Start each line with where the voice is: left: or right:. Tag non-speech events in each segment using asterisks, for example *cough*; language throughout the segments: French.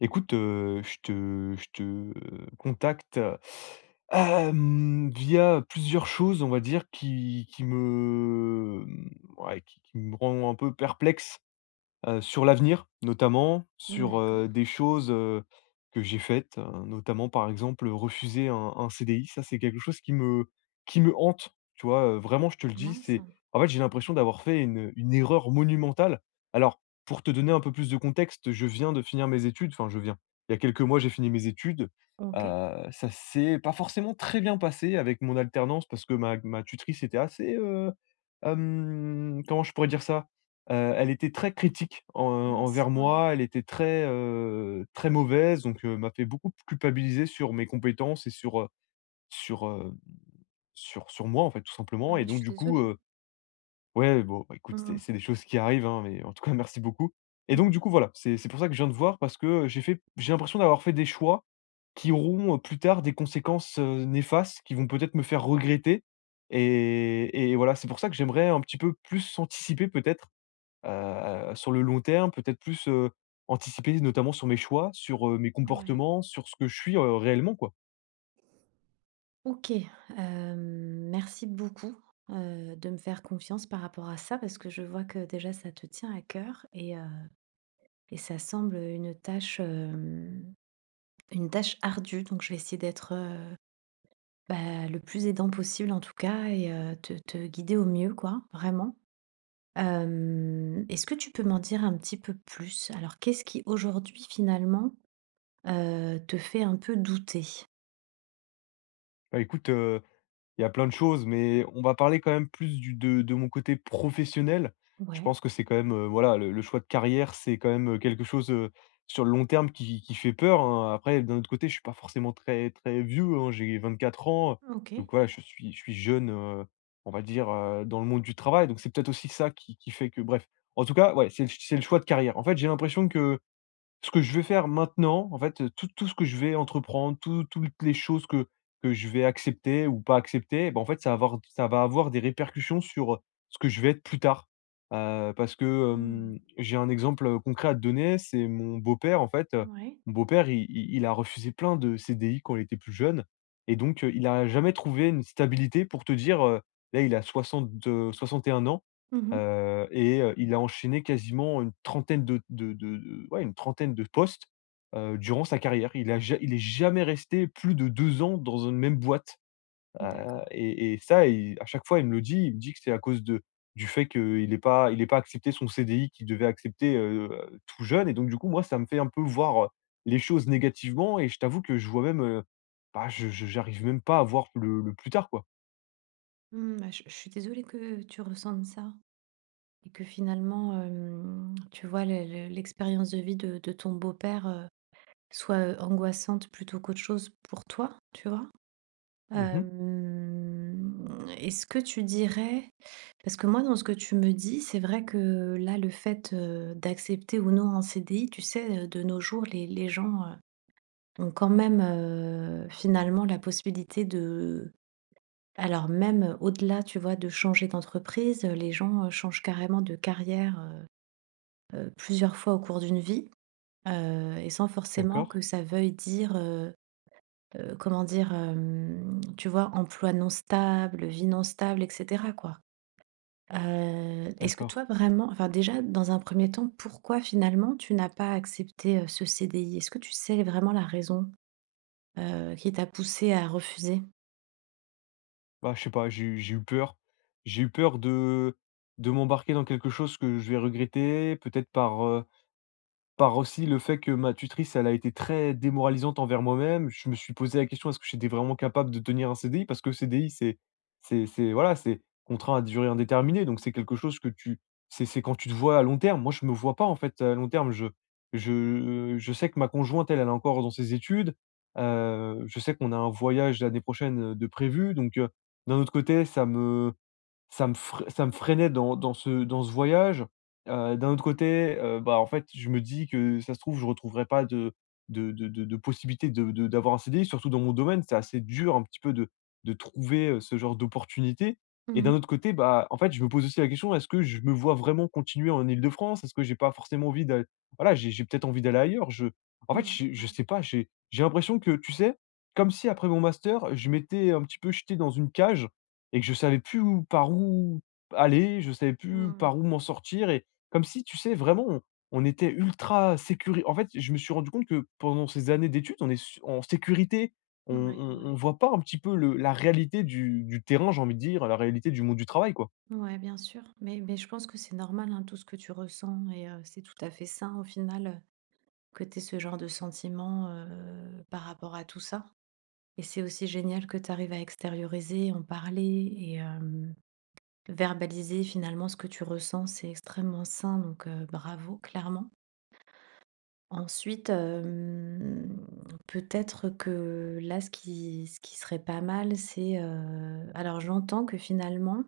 left: Écoute, je te contacte, via plusieurs choses, on va dire, qui me, ouais, qui me rend un peu perplexe. Sur l'avenir, notamment, sur,
right: D'accord.
left: des choses, que j'ai faites, notamment, par exemple, refuser un CDI. Ça, c'est quelque chose qui me hante, tu vois? Vraiment, je te le dis,
right: Mince.
left: c'est en fait, j'ai l'impression d'avoir fait une erreur monumentale. Alors, pour te donner un peu plus de contexte, je viens de finir mes études, enfin, je viens. Il y a quelques mois, j'ai fini mes études.
right: OK.
left: Ça s'est pas forcément très bien passé avec mon alternance parce que ma tutrice était assez, comment je pourrais dire ça? Elle était très critique en
right: Mince,
left: envers
right: ouais.
left: moi, elle était très, très mauvaise, donc m'a fait beaucoup culpabiliser sur mes compétences et sur, sur, sur moi, en fait, tout simplement et
right: Ouais, je
left: donc
right: suis
left: du coup,
right: désolée.
left: ouais, bon, bah,
right: Mmh
left: écoute, c'est
right: mh.
left: c'est des choses qui arrivent, hein, mais en tout cas, *laughs* merci beaucoup et donc du
right: Mmh.
left: coup, voilà, c'est pour ça que je viens de voir parce que, j'ai l'impression d'avoir fait des choix qui auront, plus tard des conséquences, néfastes qui vont peut-être me faire regretter et voilà, c'est pour ça que j'aimerais un petit peu plus anticiper peut-être, sur le long terme, peut-être plus, anticiper notamment sur mes choix, sur, mes
right: Ouais.
left: comportements, sur ce que je suis, réellement quoi.
right: OK, merci beaucoup, de me faire confiance par rapport à ça parce que je vois que déjà ça te tient à cœur et ça semble, une tâche ardue donc je vais essayer d'être, bah, le plus aidant possible en tout cas et te guider au mieux quoi, vraiment. Est-ce que tu peux m'en dire un petit peu plus? Alors qu'est-ce qui aujourd'hui finalement te fait un peu douter.
left: Bah, écoute. Il y a plein de choses, mais on va parler quand même plus du de mon côté professionnel. Je
right: Ouais,
left: pense que c'est quand même, voilà, le choix de carrière, c'est quand même, quelque chose, sur le long terme qui fait peur, hein. Après, d'un autre côté, je suis pas forcément très très vieux, hein, j'ai 4 ans,
right: OK.
left: donc voilà, je suis jeune, on va dire, dans le monde du travail, donc c'est peut-être aussi ça qui fait que bref. En tout cas, ouais, c'est le choix de carrière. En fait, j'ai l'impression que ce que je vais faire maintenant, en fait, tout ce que je vais entreprendre, toutes les choses que je vais accepter ou pas accepter, eh ben en fait, ça va avoir des répercussions sur, ce que je vais être plus tard. Parce que,
right: Mmh.
left: j'ai un exemple, concret à te donner, c'est mon beau-père, en fait,
right: Ouais.
left: mon beau-père, il a refusé plein de CDI quand il était plus jeune et donc il a jamais trouvé une stabilité pour te dire, là, il a 61 ans.
right: Mmh.
left: Et il a enchaîné quasiment une trentaine ouais, une trentaine de postes, durant sa carrière. Il a ja il est jamais resté plus de 2 ans dans une même boîte, heu
right: D'accord.
left: et et ça il à chaque fois, il me le dit. Il me dit que c'est à cause de du fait qu'il ait pas accepté son CDI qu'il devait accepter, tout jeune et donc du coup, moi, ça me fait un peu voir, les choses négativement et je t'avoue que je vois même, bah, je j'arrive même pas à voir le plus tard, quoi.
right: Mmh, bah, je suis désolée que tu ressentes ça et que finalement, tu vois, le l'expérience de vie de ton beau-père, soit, angoissante plutôt qu'autre chose pour toi, tu vois?
left: Mmh.
right: Hem, Est-ce que tu dirais parce que moi, dans ce que tu me dis, c'est vrai que là, le fait, d'accepter ou non un CDI, tu sais, de nos jours, les gens, ont quand même, finalement la possibilité de alors même, au-delà, tu vois, de changer d'entreprise, les gens, changent carrément de carrière, plusieurs fois au cours d'une vie, et sans forcément
left: D'accord,
right: que ça veuille dire, comment dire? Tu vois, emploi non stable, vie non stable et cetera, quoi. Est-ce que
left: d'accord.
right: toi vraiment enfin déjà, dans un premier temps, pourquoi finalement tu n'as pas accepté, ce CDI? Est-ce que tu sais vraiment la raison, qui t'a poussé à refuser?
left: Bah, je sais pas, j'ai eu peur. J'ai eu peur de m'embarquer dans quelque chose que je vais regretter, peut-être par aussi le fait que ma tutrice, elle a été très démoralisante envers moi-même. Je me suis posé la question: «Est-ce que j'étais vraiment capable de tenir un CDI?» Parce que CDI, c'est voilà, c'est contraint à durée indéterminée, donc c'est quelque chose que tu c'est quand tu te vois à long terme. Moi, je me vois pas, en fait, à long terme. Je sais que ma conjointe, elle, elle est encore dans ses études. Je sais qu'on a un voyage l'année prochaine, de prévu, donc d'un autre côté, ça me freinait dans ce voyage. D'un autre côté, bah, en fait, je me dis que ça se trouve, je ne retrouverai pas de possibilité de d'avoir un CDI, surtout dans mon domaine, c'est assez dur un petit peu de trouver, ce genre d'opportunité et d'un
right: Mmh.
left: autre côté, bah, en fait, je me pose aussi la question: «Est-ce que je me vois vraiment continuer en Île-de-France? Est-ce que j'ai pas forcément envie d'aller voilà, j'ai peut-être envie d'aller ailleurs?» je en fait,
right: Ouais,
left: je
right: ouais.
left: sais pas, j'ai l'impression que, tu sais, comme si après mon master, je m'étais un petit peu jeté dans une cage et que je savais plus où par où aller, je savais plus
right: Mmh.
left: par où m'en sortir et comme si, tu sais, vraiment, on était ultra sécuri en fait, je me suis rendu compte que pendant ces années d'études, on est su en sécurité. On
right: Ouais,
left: on
right: ouais.
left: voit pas un petit peu le la réalité du terrain, j'ai envie de dire, la réalité du monde du travail, quoi.
right: Ouais, bien sûr. Mais je pense que c'est normal, hein, tout ce que tu ressens et c'est tout à fait sain au final, que tu aies ce genre de sentiment, par rapport à tout ça. Et c'est aussi génial que tu arrives à extérioriser, en parler et verbaliser finalement ce que tu ressens. C'est extrêmement sain donc bravo, clairement. Ensuite, peut-être que là, ce qui serait pas mal, c'est, alors j'entends que finalement,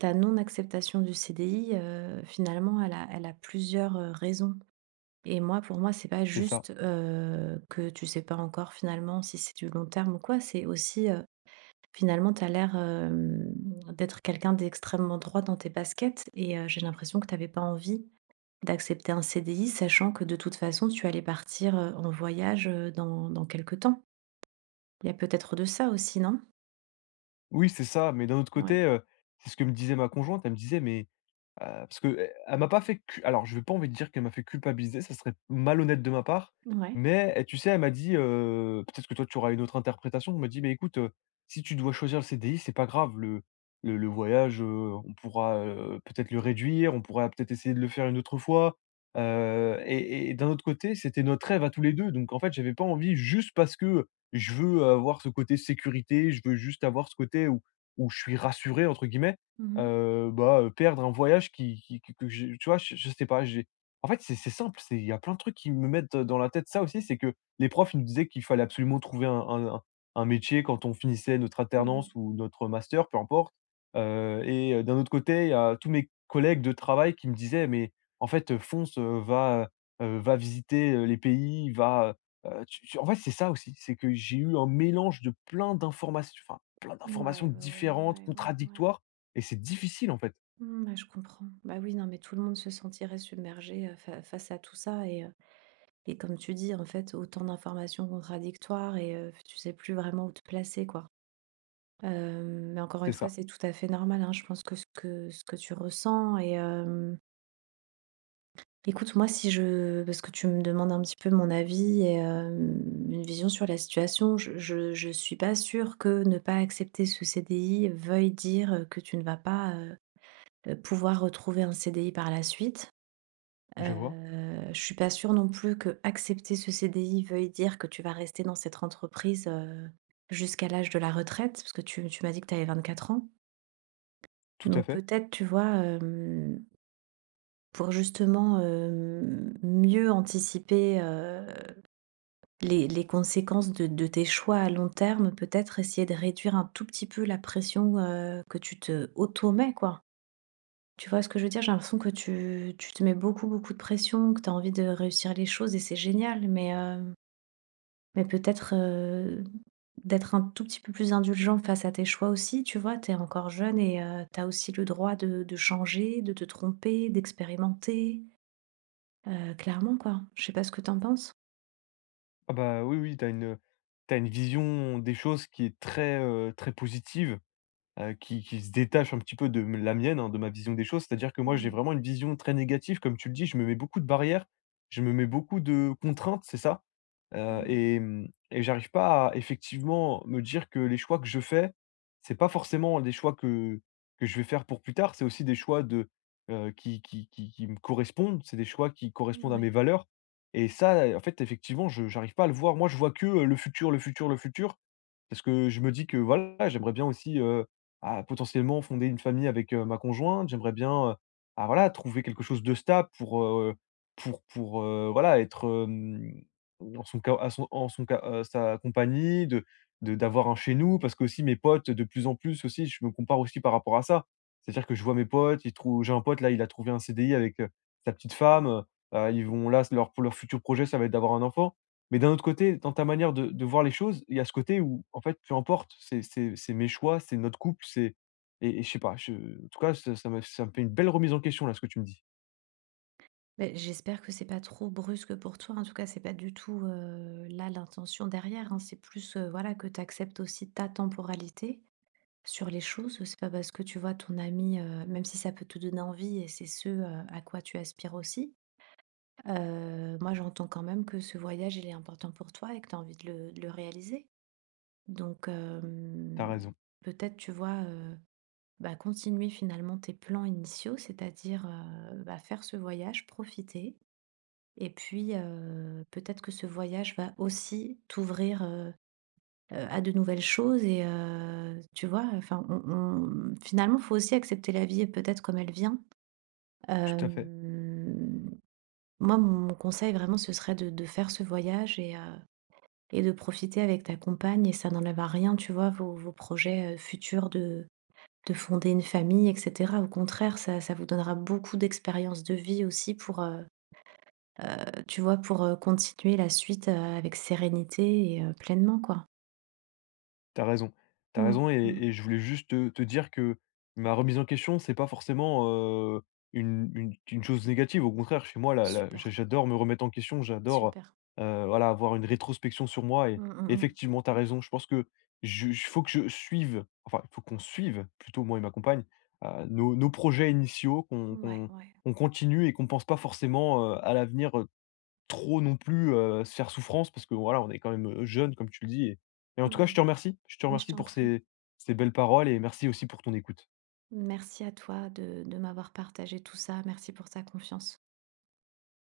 right: ta non-acceptation du CDI, finalement, elle a plusieurs, raisons et moi, pour moi, c'est pas
left: C'est ça.
right: juste, que tu sais pas encore finalement si c'est du long terme ou quoi. C'est aussi, finalement, tu as l'air, d'être quelqu'un d'extrêmement droit dans tes baskets et j'ai l'impression que tu avais pas envie d'accepter un CDI, sachant que de toute façon, tu allais partir, en voyage, dans quelque temps. Il y a peut-être de ça aussi, non?
left: Oui, c'est ça, mais d'un autre
right: Ouais.
left: côté, c'est ce que me disait ma conjointe, elle me disait: «Mais parce que elle m'a pas fait cu alors je vais pas envie de dire qu'elle m'a fait culpabiliser, ça serait malhonnête de ma part,
right: Ouais.
left: et tu sais, elle m'a dit, peut-être que toi tu auras une autre interprétation, elle m'a dit: mais écoute, si tu dois choisir le CDI, c'est pas grave, le voyage, on pourra, peut-être le réduire, on pourra peut-être essayer de le faire une autre fois». Et d'un autre côté, c'était notre rêve à tous les 2. Donc en fait, j'avais pas envie juste parce que je veux avoir ce côté sécurité, je veux juste avoir ce côté où «je suis rassuré» entre guillemets.
right: Mmh mh.
left: Bah, perdre un voyage qui que j'ai tu vois? Je sais pas, j'ai en fait, c'est simple, c'est il y a plein de trucs qui me mettent, dans la tête ça aussi, c'est que les profs, ils nous disaient qu'il fallait absolument trouver un métier quand on finissait notre
right: Mmh.
left: alternance ou notre master, peu importe. Et d'un autre côté, il y a tous mes collègues de travail qui me disaient: «Mais en fait, fonce, va, va visiter, les pays, va, tu en fait, c'est ça aussi, c'est que j'ai eu un mélange de plein d'informations, enfin, plein d'informations
right: Ouais, ouais, ouais,
left: différentes,
right: ouais, ouais, ouais.
left: contradictoires et c'est difficile, en fait.
right: Mmh, ouais, je comprends. Bah, oui, non, mais tout le monde se sentirait submergé, fa face à tout ça et comme tu dis, en fait, autant d'informations contradictoires et tu sais plus vraiment où te placer, quoi. Mais encore
left: C'est
right: une fois,
left: ça.
right: c'est tout à fait normal, hein. Je pense que ce que tu ressens et écoute, moi, si je parce que tu me demandes un petit peu mon avis et une vision sur la situation, je suis pas sûre que ne pas accepter ce CDI veuille dire, que tu ne vas pas, pouvoir retrouver un CDI par la suite.
left: Je vois,
right: Je suis pas sûre non plus que accepter ce CDI veuille dire que tu vas rester dans cette entreprise, jusqu'à l'âge de la retraite, parce que tu m'as dit que tu avais 24 ans.
left: tout à
right: Donc
left: fait.
right: peut-être, tu vois, pour justement, mieux anticiper, les conséquences de tes choix à long terme, peut-être essayer de réduire un tout petit peu la pression, que tu te auto-mets, quoi. Tu vois ce que je veux dire? J'ai l'impression que tu te mets beaucoup, beaucoup de pression, que tu as envie de réussir les choses et c'est génial, mais peut-être, d'être un tout petit peu plus indulgent face à tes choix aussi, tu vois? Tu es encore jeune et tu as aussi le droit de changer, de te tromper, d'expérimenter, clairement, quoi. Je sais pas ce que t'en penses?
left: Ah bah, oui, oui, t'as une vision des choses qui est très, très positive. Qui se détache un petit peu la mienne, hein, de ma vision des choses. C'est-à-dire que moi, j'ai
right: Mmh.
left: vraiment une vision très négative, comme tu le dis. Je me mets beaucoup de barrières, je me mets beaucoup de contraintes, c'est ça? Heu
right: Mmh.
left: et mmh et j'arrive pas à effectivement me dire que les choix que je fais, c'est pas forcément des choix que je vais faire pour plus tard. C'est aussi des choix qui me correspondent. C'est des choix qui correspondent à mes
right: Ouais.
left: valeurs et ça, en fait, effectivement, je j'arrive pas à le voir. Moi, je vois que, le futur, le futur, le futur parce que je me dis que, voilà, j'aimerais bien aussi, ah, potentiellement fonder une famille avec, ma conjointe. J'aimerais bien, ah, voilà, trouver quelque chose de stable pour, voilà, être, dans son ca à son en son ca sa compagnie, de d'avoir un chez nous parce que aussi mes potes de plus en plus aussi, je me compare aussi par rapport à ça. C'est-à-dire que je vois mes potes, ils trou j'ai un pote là, il a trouvé un CDI avec, sa petite femme, ils vont là, leur pour leur futur projet, ça va être d'avoir un enfant. Mais d'un autre côté, dans ta manière de voir les choses, il y a ce côté où en fait, peu importe, c'est mes choix, c'est notre couple, c'est et je sais pas, je en tout cas, ça me fait une belle remise en question là, ce que tu me dis.
right: Beh, j'espère que c'est pas trop brusque pour toi. En tout cas, c'est pas du tout, là l'intention derrière, hein. C'est plus, voilà, que tu acceptes aussi ta temporalité sur les choses, c'est pas parce que tu vois ton ami, même si ça peut te donner envie et c'est ce, à quoi tu aspires aussi, moi j'entends quand même que ce voyage, il est important pour toi et que tu as envie de le réaliser. Donc,
left: T'as raison,
right: peut-être, tu vois, bah, continuer finalement tes plans initiaux, c'est-à-dire, bah, faire ce voyage, profiter et puis, peut-être que ce voyage va aussi t'ouvrir, à de nouvelles choses et tu vois? Enfin, on finalement, faut aussi accepter la vie et peut-être comme elle vient.
left: tout à fait.
right: Hem, Moi, mon conseil vraiment, ce serait de faire ce voyage et de profiter avec ta compagne et ça n'enlève à rien, tu vois, vos projets, futurs de fonder une famille et cetera. Au contraire, ça vous donnera beaucoup d'expériences de vie aussi pour, heu, tu vois, pour, continuer la suite, avec sérénité et pleinement, quoi.
left: T'as raison, t'as
right: Mmh
left: raison et
right: mh.
left: et je voulais juste te dire que ma remise en question, c'est pas forcément, une chose négative. Au contraire, chez moi, la la
right: Super,
left: j'adore me remettre en question, j'adore,
right: super.
left: voilà, avoir une rétrospection sur moi et
right: Mmh, mmh mh.
left: effectivement, t'as raison. Je pense que je faut que je suive, enfin, il faut qu'on suive plutôt, moi et ma compagne, nos projets initiaux, qu'on
right: Ouais,
left: qu'on
right: ouais.
left: qu'on continue et qu'on pense pas forcément, à l'avenir, trop non plus, se faire souffrance parce que voilà, on est quand même, jeunes comme tu le dis et en tout cas je
right: Mmh.
left: te remercie. Je te
right: Mais je
left: remercie
right: t'en
left: pour
right: prie.
left: ces belles paroles et merci aussi pour ton écoute.
right: Merci à toi de m'avoir partagé tout ça. Merci pour ta confiance.